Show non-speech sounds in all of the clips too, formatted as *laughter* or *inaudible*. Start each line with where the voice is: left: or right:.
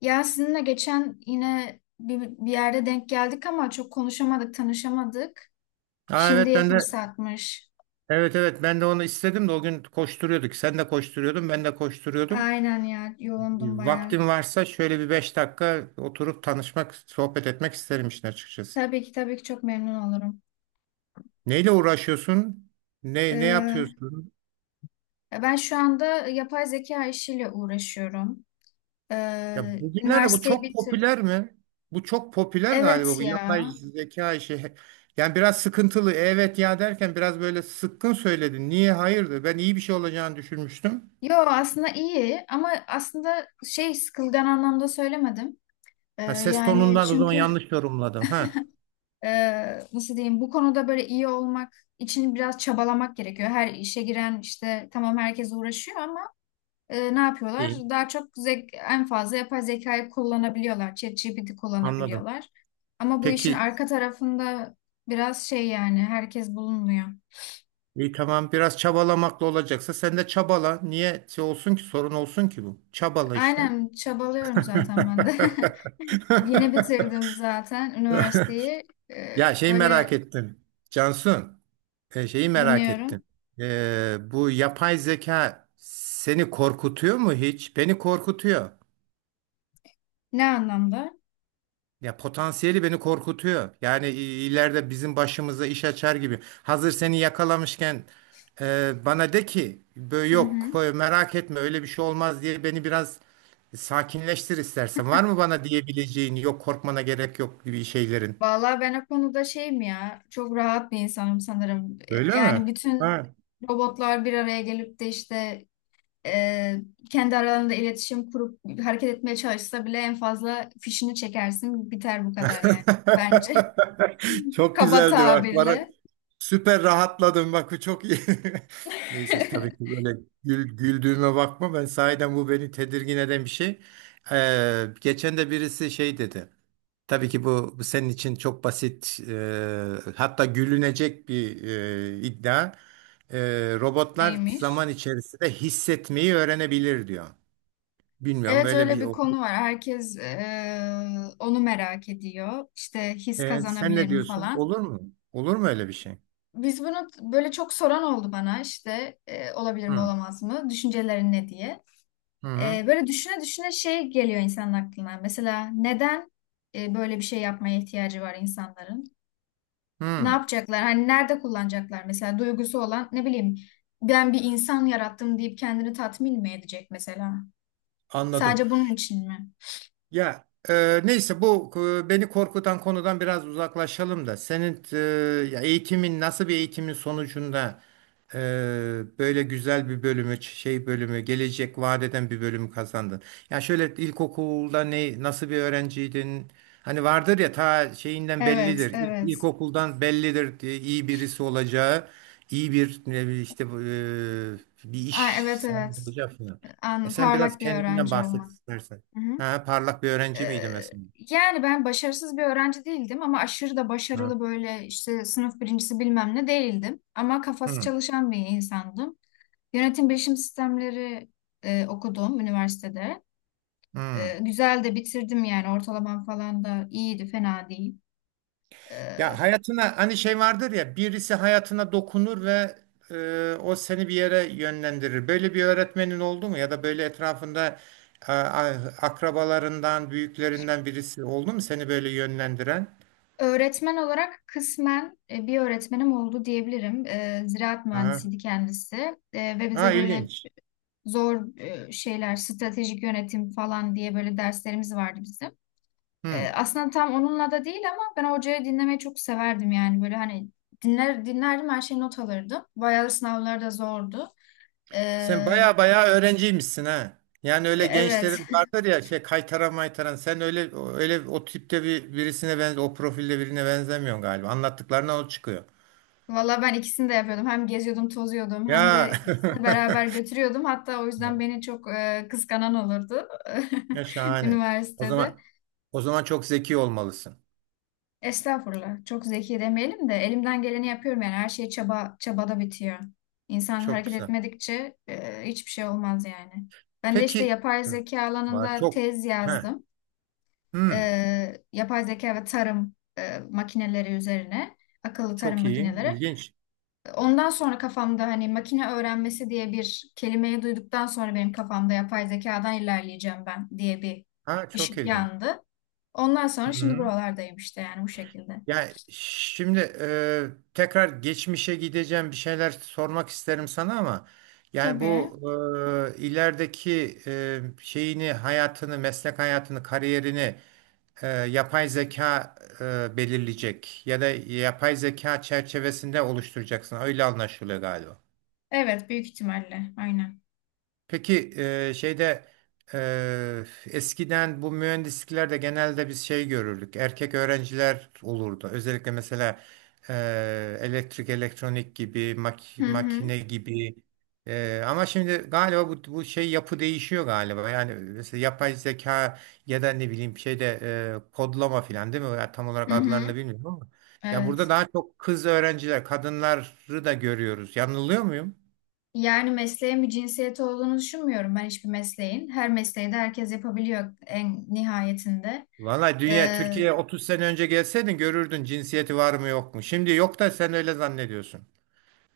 left: Ya sizinle geçen yine bir yerde denk geldik ama çok konuşamadık, tanışamadık.
right: Ha, evet
left: Şimdiye
right: ben de.
left: fırsatmış.
right: Evet, evet, ben de onu istedim de o gün koşturuyorduk. Sen de koşturuyordun, ben de koşturuyordum.
left: Aynen ya, yoğundum bayağı.
right: Vaktim varsa şöyle bir 5 dakika oturup tanışmak, sohbet etmek isterim işin açıkçası.
left: Tabii ki tabii ki, çok memnun olurum.
right: Neyle uğraşıyorsun? Ne
left: Ee,
right: yapıyorsun?
left: Ben şu anda yapay zeka işiyle uğraşıyorum.
right: Ya bugünlerde bu
left: Üniversiteyi
right: çok
left: bitir.
right: popüler mi? Bu çok popüler galiba,
left: Evet
right: bu yapay
left: ya.
right: zeka işi. Yani biraz sıkıntılı. Evet ya derken biraz böyle sıkkın söyledin. Niye, hayırdır? Ben iyi bir şey olacağını düşünmüştüm.
left: Yo, aslında iyi ama aslında şey, sıkılgan anlamda söylemedim.
right: Ha, ses
left: Yani
right: tonundan o zaman
left: çünkü...
right: yanlış yorumladım. Ha.
left: Nasıl diyeyim, bu konuda böyle iyi olmak için biraz çabalamak gerekiyor. Her işe giren işte, tamam, herkes uğraşıyor ama ne yapıyorlar?
right: İyi.
left: Daha çok en fazla yapay zekayı kullanabiliyorlar. ChatGPT
right: Anladım.
left: kullanabiliyorlar. Ama bu işin
right: Peki,
left: arka tarafında biraz şey, yani herkes bulunmuyor.
right: iyi, tamam, biraz çabalamakla olacaksa sen de çabala. Niye şey olsun ki, sorun olsun ki bu? Çabala işte.
left: Aynen, çabalıyorum zaten ben de. *laughs* Yeni bitirdim
right: *laughs*
left: zaten üniversiteyi.
right: Ya, şeyi merak
left: Böyle,
right: ettim. Cansun, şeyi merak ettim.
left: dinliyorum.
right: Bu yapay zeka seni korkutuyor mu hiç? Beni korkutuyor.
left: Ne anlamda?
right: Ya, potansiyeli beni korkutuyor. İleride bizim başımıza iş açar gibi. Hazır seni yakalamışken bana de ki "Bö-
left: Hı
right: yok
left: hı.
right: e, merak etme, öyle bir şey olmaz diye beni biraz sakinleştir istersen. Var mı bana diyebileceğin yok, korkmana gerek yok gibi şeylerin?
left: Vallahi ben o konuda şeyim ya, çok rahat bir insanım sanırım.
right: Öyle mi?
left: Yani bütün
right: Ha.
left: robotlar bir araya gelip de işte e, kendi aralarında iletişim kurup hareket etmeye çalışsa bile en fazla fişini çekersin, biter bu kadar yani bence.
right: *laughs*
left: *laughs*
right: Çok
left: Kaba
right: güzeldi bak.
left: tabirle.
right: Süper rahatladım, bak bu çok iyi. *laughs* Neyse, tabii ki böyle güldüğüme bakma, ben sahiden bu beni tedirgin eden bir şey. Geçen de birisi şey dedi. Tabii ki bu, bu senin için çok basit, hatta gülünecek bir iddia. Robotlar
left: Neymiş?
right: zaman içerisinde hissetmeyi öğrenebilir diyor. Bilmiyorum,
left: Evet,
right: böyle
left: öyle
right: bir.
left: bir konu var. Herkes onu merak ediyor. İşte his
right: Sen
left: kazanabilir
right: ne
left: mi
right: diyorsun?
left: falan.
right: Olur mu? Olur mu öyle bir şey?
left: Biz bunu böyle, çok soran oldu bana işte olabilir mi
right: Hı.
left: olamaz mı? Düşüncelerin ne diye.
right: Hı hı.
left: Böyle düşüne düşüne şey geliyor insanın aklına. Mesela neden böyle bir şey yapmaya ihtiyacı var insanların? Ne
right: Hı.
left: yapacaklar? Hani nerede kullanacaklar? Mesela duygusu olan, ne bileyim, ben bir insan yarattım deyip kendini tatmin mi edecek mesela?
right: Anladım.
left: Sadece bunun için mi?
right: Ya, neyse bu beni korkutan konudan biraz uzaklaşalım da senin ya, eğitimin nasıl bir eğitimin sonucunda e, böyle güzel bir bölümü, şey bölümü, gelecek vaat eden bir bölümü kazandın. Ya, şöyle ilkokulda nasıl bir öğrenciydin? Hani vardır ya, ta şeyinden
left: Evet,
right: bellidir.
left: evet.
right: İlkokuldan bellidir diye, iyi birisi olacağı, iyi bir ne bileyim işte bir
left: Aa,
right: iş
left: evet,
right: sahibi
left: evet.
right: olacağı falan. E, sen biraz
left: Parlak bir
right: kendinden
left: öğrenci
right: bahset
left: olmak.
right: istersen.
left: Hı hı.
right: Ha, parlak bir öğrenci
left: Ee,
right: miydi mesela?
left: Yani ben başarısız bir öğrenci değildim ama aşırı da
right: Ha.
left: başarılı, böyle işte sınıf birincisi bilmem ne değildim. Ama kafası
right: Hı,
left: çalışan bir insandım. Yönetim bilişim sistemleri okudum üniversitede.
right: hı.
left: Güzel de bitirdim yani, ortalamam falan da iyiydi, fena değil. E,
right: Ya, hayatına hani şey vardır ya, birisi hayatına dokunur ve o seni bir yere yönlendirir. Böyle bir öğretmenin oldu mu, ya da böyle etrafında akrabalarından, büyüklerinden birisi oldu mu seni böyle yönlendiren?
left: Öğretmen olarak kısmen bir öğretmenim oldu diyebilirim. E, ziraat
right: Ha,
left: mühendisiydi kendisi. Ve
right: ha
left: bize böyle
right: ilginç.
left: zor şeyler, stratejik yönetim falan diye, böyle derslerimiz vardı bizim.
right: Hı.
left: Aslında tam onunla da değil ama ben hocayı dinlemeyi çok severdim yani, böyle hani dinler dinlerdim her şeyi, not alırdım. Bayağı da sınavlar da zordu. E,
right: Sen baya baya öğrenciymişsin ha. Yani, öyle
left: Evet.
right: gençlerin vardır ya, şey, kaytaran maytaran, sen öyle öyle o tipte birisine, benze o profilde birine benzemiyorsun galiba. Anlattıklarına o çıkıyor.
left: Valla ben ikisini de yapıyordum. Hem geziyordum, tozuyordum, hem
right: Ya,
left: de ikisini beraber götürüyordum. Hatta o yüzden
right: *laughs*
left: beni çok kıskanan olurdu
right: ya
left: *laughs*
right: şahane. O
left: üniversitede.
right: zaman O zaman çok zeki olmalısın.
left: Estağfurullah. Çok zeki demeyelim de, elimden geleni yapıyorum yani. Her şey çaba, çabada bitiyor. İnsan
right: Çok
left: hareket
right: güzel.
left: etmedikçe hiçbir şey olmaz yani. Ben de işte
right: Peki.
left: yapay
right: Hı.
left: zeka
right: Vay,
left: alanında
right: çok
left: tez
right: he.
left: yazdım. E,
right: Hmm,
left: Yapay zeka ve tarım makineleri üzerine. Akıllı tarım
right: çok iyi.
left: makineleri.
right: İlginç.
left: Ondan sonra, kafamda hani makine öğrenmesi diye bir kelimeyi duyduktan sonra, benim kafamda yapay zekadan ilerleyeceğim ben diye bir
right: Ha, çok
left: ışık
right: ilginç.
left: yandı. Ondan sonra şimdi
right: Hı.
left: buralardayım işte, yani bu şekilde.
right: Yani şimdi tekrar geçmişe gideceğim, bir şeyler sormak isterim sana ama yani
left: Tabii.
right: bu ilerideki şeyini, hayatını, meslek hayatını, kariyerini yapay zeka belirleyecek ya da yapay zeka çerçevesinde oluşturacaksın, öyle anlaşılıyor galiba.
left: Evet, büyük ihtimalle. Aynen.
right: Peki şeyde eskiden bu mühendisliklerde genelde biz şey görürdük. Erkek öğrenciler olurdu. Özellikle mesela elektrik, elektronik gibi,
left: Hı hı.
right: makine gibi. Ama şimdi galiba bu, bu şey, yapı değişiyor galiba. Yani mesela yapay zeka ya da ne bileyim şeyde kodlama falan değil mi? Ya, tam olarak
left: Hı hı.
right: adlarını bilmiyorum ama. Ya, burada
left: Evet.
right: daha çok kız öğrenciler, kadınları da görüyoruz. Yanılıyor muyum?
left: Yani mesleğin bir cinsiyeti olduğunu düşünmüyorum ben, hiçbir mesleğin. Her mesleği de herkes yapabiliyor en nihayetinde.
right: Vallahi, dünya
left: Ee,
right: Türkiye'ye 30 sene önce gelseydin görürdün cinsiyeti var mı yok mu. Şimdi yok da sen öyle zannediyorsun.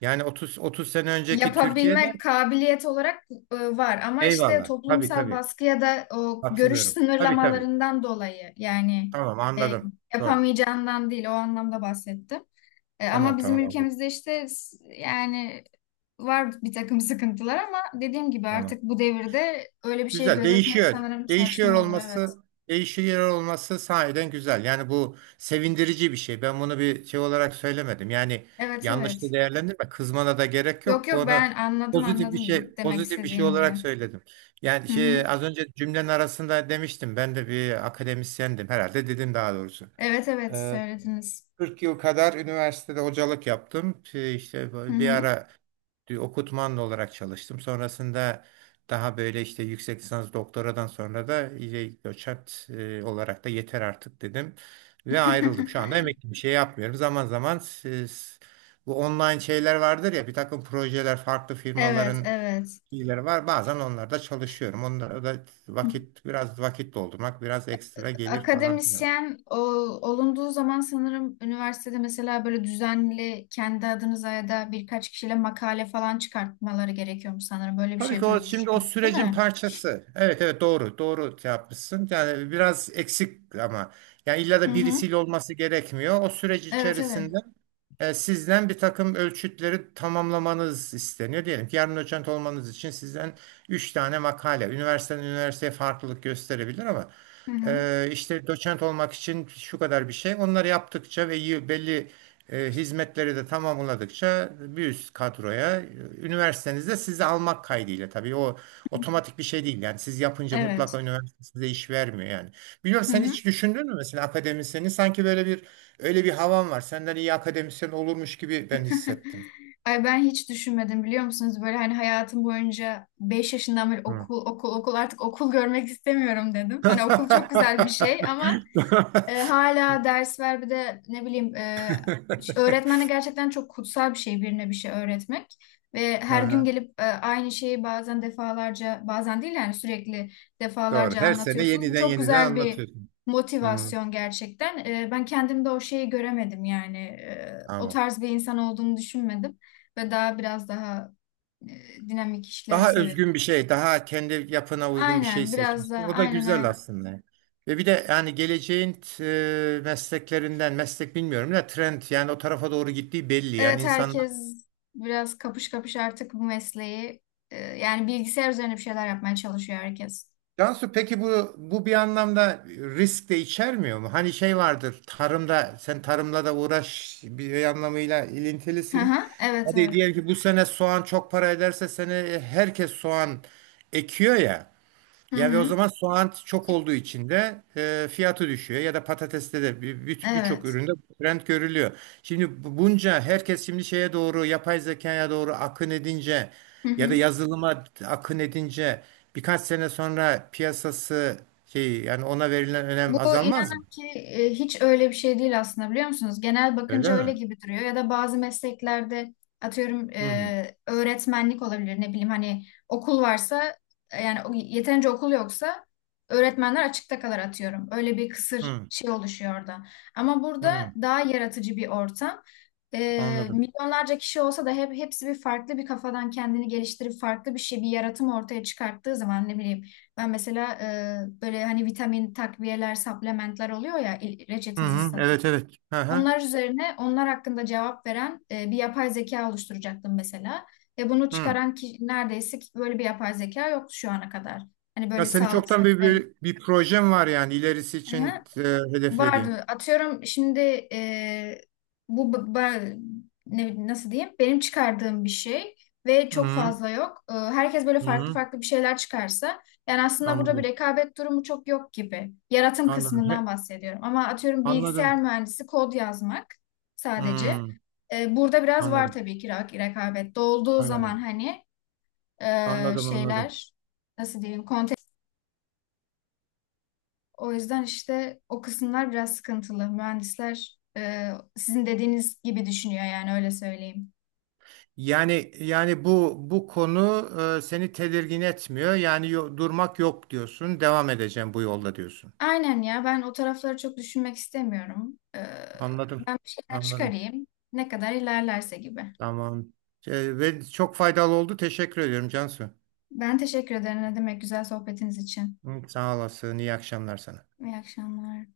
right: Yani 30 sene önceki Türkiye'de.
left: Yapabilmek, kabiliyet olarak var ama işte
right: Eyvallah. Tabii,
left: toplumsal
right: tabii.
left: baskı ya da o görüş
right: Katılıyorum. Tabii, tabii.
left: sınırlamalarından dolayı yani,
right: Tamam,
left: e,
right: anladım. Doğru.
left: yapamayacağından değil o anlamda bahsettim. Ama
right: Tamam,
left: bizim
right: tamam, anladım.
left: ülkemizde işte yani var bir takım sıkıntılar, ama dediğim gibi
right: Tamam.
left: artık bu devirde öyle bir şey
right: Güzel,
left: gözetmek
right: değişiyor.
left: sanırım
right: Değişiyor
left: saçma olur, evet.
right: olması, değişiyor olması sahiden güzel. Yani bu sevindirici bir şey. Ben bunu bir şey olarak söylemedim. Yani,
left: Evet,
right: yanlış da
left: evet.
right: değerlendirme. Kızmana da gerek
left: Yok
right: yok.
left: yok,
right: Onu
left: ben anladım anladım demek
right: pozitif bir şey
left: istediğinizi.
right: olarak söyledim. Yani
left: Hı
right: şey,
left: hı.
right: az önce cümlenin arasında demiştim. Ben de bir akademisyendim herhalde dedim, daha doğrusu.
left: Evet, evet, söylediniz.
right: 40 yıl kadar üniversitede hocalık yaptım. İşte
left: Hı
right: bir
left: hı.
right: ara okutmanlı olarak çalıştım. Sonrasında daha böyle işte, yüksek lisans, doktoradan sonra da iyice, doçent olarak da yeter artık dedim ve ayrıldım. Şu anda
left: *laughs*
right: emekli, bir şey yapmıyorum. Zaman zaman, siz, bu online şeyler vardır ya, bir takım projeler, farklı
left: Evet,
right: firmaların
left: evet.
right: şeyleri var. Bazen onlarda çalışıyorum. Onlara da vakit, biraz vakit doldurmak, biraz ekstra gelir falan filan.
left: Akademisyen olunduğu zaman sanırım üniversitede mesela, böyle düzenli kendi adınıza ya da birkaç kişiyle makale falan çıkartmaları gerekiyormuş sanırım. Böyle bir
right: Tabii
left: şey
right: ki o, şimdi o
left: duymuştum, değil
right: sürecin
left: mi?
right: parçası. Evet, evet, doğru doğru şey yapmışsın. Yani biraz eksik ama yani, illa
left: Hı
right: da
left: hı.
right: birisiyle olması gerekmiyor. O süreç
left: Evet, evet.
right: içerisinde sizden bir takım ölçütleri tamamlamanız isteniyor. Diyelim ki yarın doçent olmanız için sizden 3 tane makale. Üniversiteden üniversiteye farklılık gösterebilir ama
left: Hı hı.
right: işte doçent olmak için şu kadar bir şey. Onları yaptıkça ve belli hizmetleri de tamamladıkça bir üst kadroya, üniversitenizde sizi almak kaydıyla tabii, o otomatik bir şey değil. Yani siz yapınca
left: Evet.
right: mutlaka üniversite size iş vermiyor yani. Biliyorum,
left: Hı
right: sen
left: hı.
right: hiç düşündün mü mesela, akademisyeni sanki, böyle bir, öyle bir havan var. Senden iyi akademisyen olurmuş gibi ben
left: *laughs*
right: hissettim.
left: Ay, ben hiç düşünmedim, biliyor musunuz? Böyle hani, hayatım boyunca 5 yaşından beri
right: Hı.
left: okul, okul, okul, artık okul görmek istemiyorum dedim. Hani okul çok
right: *laughs*
left: güzel bir şey ama hala ders ver, bir de ne bileyim, öğretmenle gerçekten çok kutsal bir şey, birine bir şey öğretmek. Ve
right: Hı
left: her gün
right: hı,
left: gelip aynı şeyi, bazen defalarca, bazen değil yani sürekli
right: doğru.
left: defalarca
right: Her sene
left: anlatıyorsunuz. Bu
right: yeniden
left: çok
right: yeniden
left: güzel bir
right: anlatıyorsun. Hı,
left: motivasyon gerçekten. Ben kendimde o şeyi göremedim yani. O
right: tamam.
left: tarz bir insan olduğumu düşünmedim. Ve daha biraz daha dinamik işleri
right: Daha
left: seviyorum.
right: özgün bir şey, daha kendi yapına uygun bir şey
left: Aynen, biraz
right: seçmişsin.
left: daha,
right: O da
left: aynen
right: güzel
left: aynen.
right: aslında. Ve bir de yani geleceğin mesleklerinden, meslek bilmiyorum da, trend yani o tarafa doğru gittiği belli. Yani
left: Evet,
right: insanlar.
left: herkes biraz kapış kapış artık bu mesleği, yani bilgisayar üzerine bir şeyler yapmaya çalışıyor herkes.
right: Cansu, peki bu bir anlamda risk de içermiyor mu? Hani şey vardır, tarımda, sen tarımla da uğraş, bir anlamıyla
left: Hı
right: ilintilisin.
left: hı, evet
right: Hadi
left: evet.
right: diyelim ki bu sene soğan çok para ederse, seni, herkes soğan ekiyor ya.
left: Hı
right: Ya, ve o
left: hı,
right: zaman soğan çok olduğu için de fiyatı düşüyor, ya da patateste de, birçok
left: evet.
right: üründe bu trend görülüyor. Şimdi bunca herkes şimdi şeye doğru, yapay zekaya doğru akın edince
left: Hı
right: ya da
left: hı.
right: yazılıma akın edince, birkaç sene sonra piyasası, şey yani, ona verilen
left: Bu,
right: önem azalmaz mı?
left: inanın ki, hiç öyle bir şey değil aslında, biliyor musunuz? Genel
right: Öyle
left: bakınca öyle
right: mi?
left: gibi duruyor, ya da bazı mesleklerde atıyorum
right: Hı
left: öğretmenlik olabilir, ne bileyim, hani okul varsa, yani yeterince okul yoksa öğretmenler açıkta kalır atıyorum. Öyle bir kısır
right: hı
left: şey oluşuyor orada. Ama burada
right: hı,
left: daha yaratıcı bir ortam.
right: anladım.
left: Milyonlarca kişi olsa da hep hepsi bir farklı bir kafadan kendini geliştirip farklı bir şey, bir yaratım ortaya çıkarttığı zaman, ne bileyim ben mesela böyle hani vitamin takviyeler, supplementler oluyor ya,
right: Hı
left: reçetesiz
right: hı,
left: satın.
right: evet evet. Hı hı.
left: Onlar üzerine, onlar hakkında cevap veren bir yapay zeka oluşturacaktım mesela. Ve bunu
right: Hı.
left: çıkaran ki, neredeyse ki böyle bir yapay zeka yoktu şu ana kadar. Hani
right: Ya,
left: böyle
right: senin
left: sağlık
right: çoktan
left: sektörü.
right: bir projen var yani, ilerisi için hedeflediğin.
left: Vardı. Atıyorum şimdi e, bu b- ba- ne, nasıl diyeyim? Benim çıkardığım bir şey ve çok
right: Hı.
left: fazla yok. Herkes böyle
right: Hı
left: farklı
right: hı,
left: farklı bir şeyler çıkarsa, yani aslında burada bir
right: anladım.
left: rekabet durumu çok yok gibi. Yaratım
right: Anladım.
left: kısmından bahsediyorum. Ama atıyorum bilgisayar
right: Anladım.
left: mühendisi kod yazmak sadece.
right: Hmm,
left: Burada biraz var
right: anladım.
left: tabii ki rekabet. Dolduğu zaman
right: Anladım.
left: hani,
right: Anladım, anladım.
left: şeyler, nasıl diyeyim? O yüzden işte o kısımlar biraz sıkıntılı. Mühendisler sizin dediğiniz gibi düşünüyor yani, öyle söyleyeyim.
right: Yani bu, konu seni tedirgin etmiyor. Yani durmak yok diyorsun. Devam edeceğim bu yolda diyorsun.
left: Aynen ya, ben o tarafları çok düşünmek istemiyorum.
right: Anladım.
left: Ben bir şeyler
right: Anladım.
left: çıkarayım, ne kadar ilerlerse gibi.
right: Tamam. Ve çok faydalı oldu. Teşekkür ediyorum Cansu.
left: Ben teşekkür ederim, ne demek, güzel sohbetiniz için.
right: Hı, sağ olasın. İyi akşamlar sana.
left: İyi akşamlar.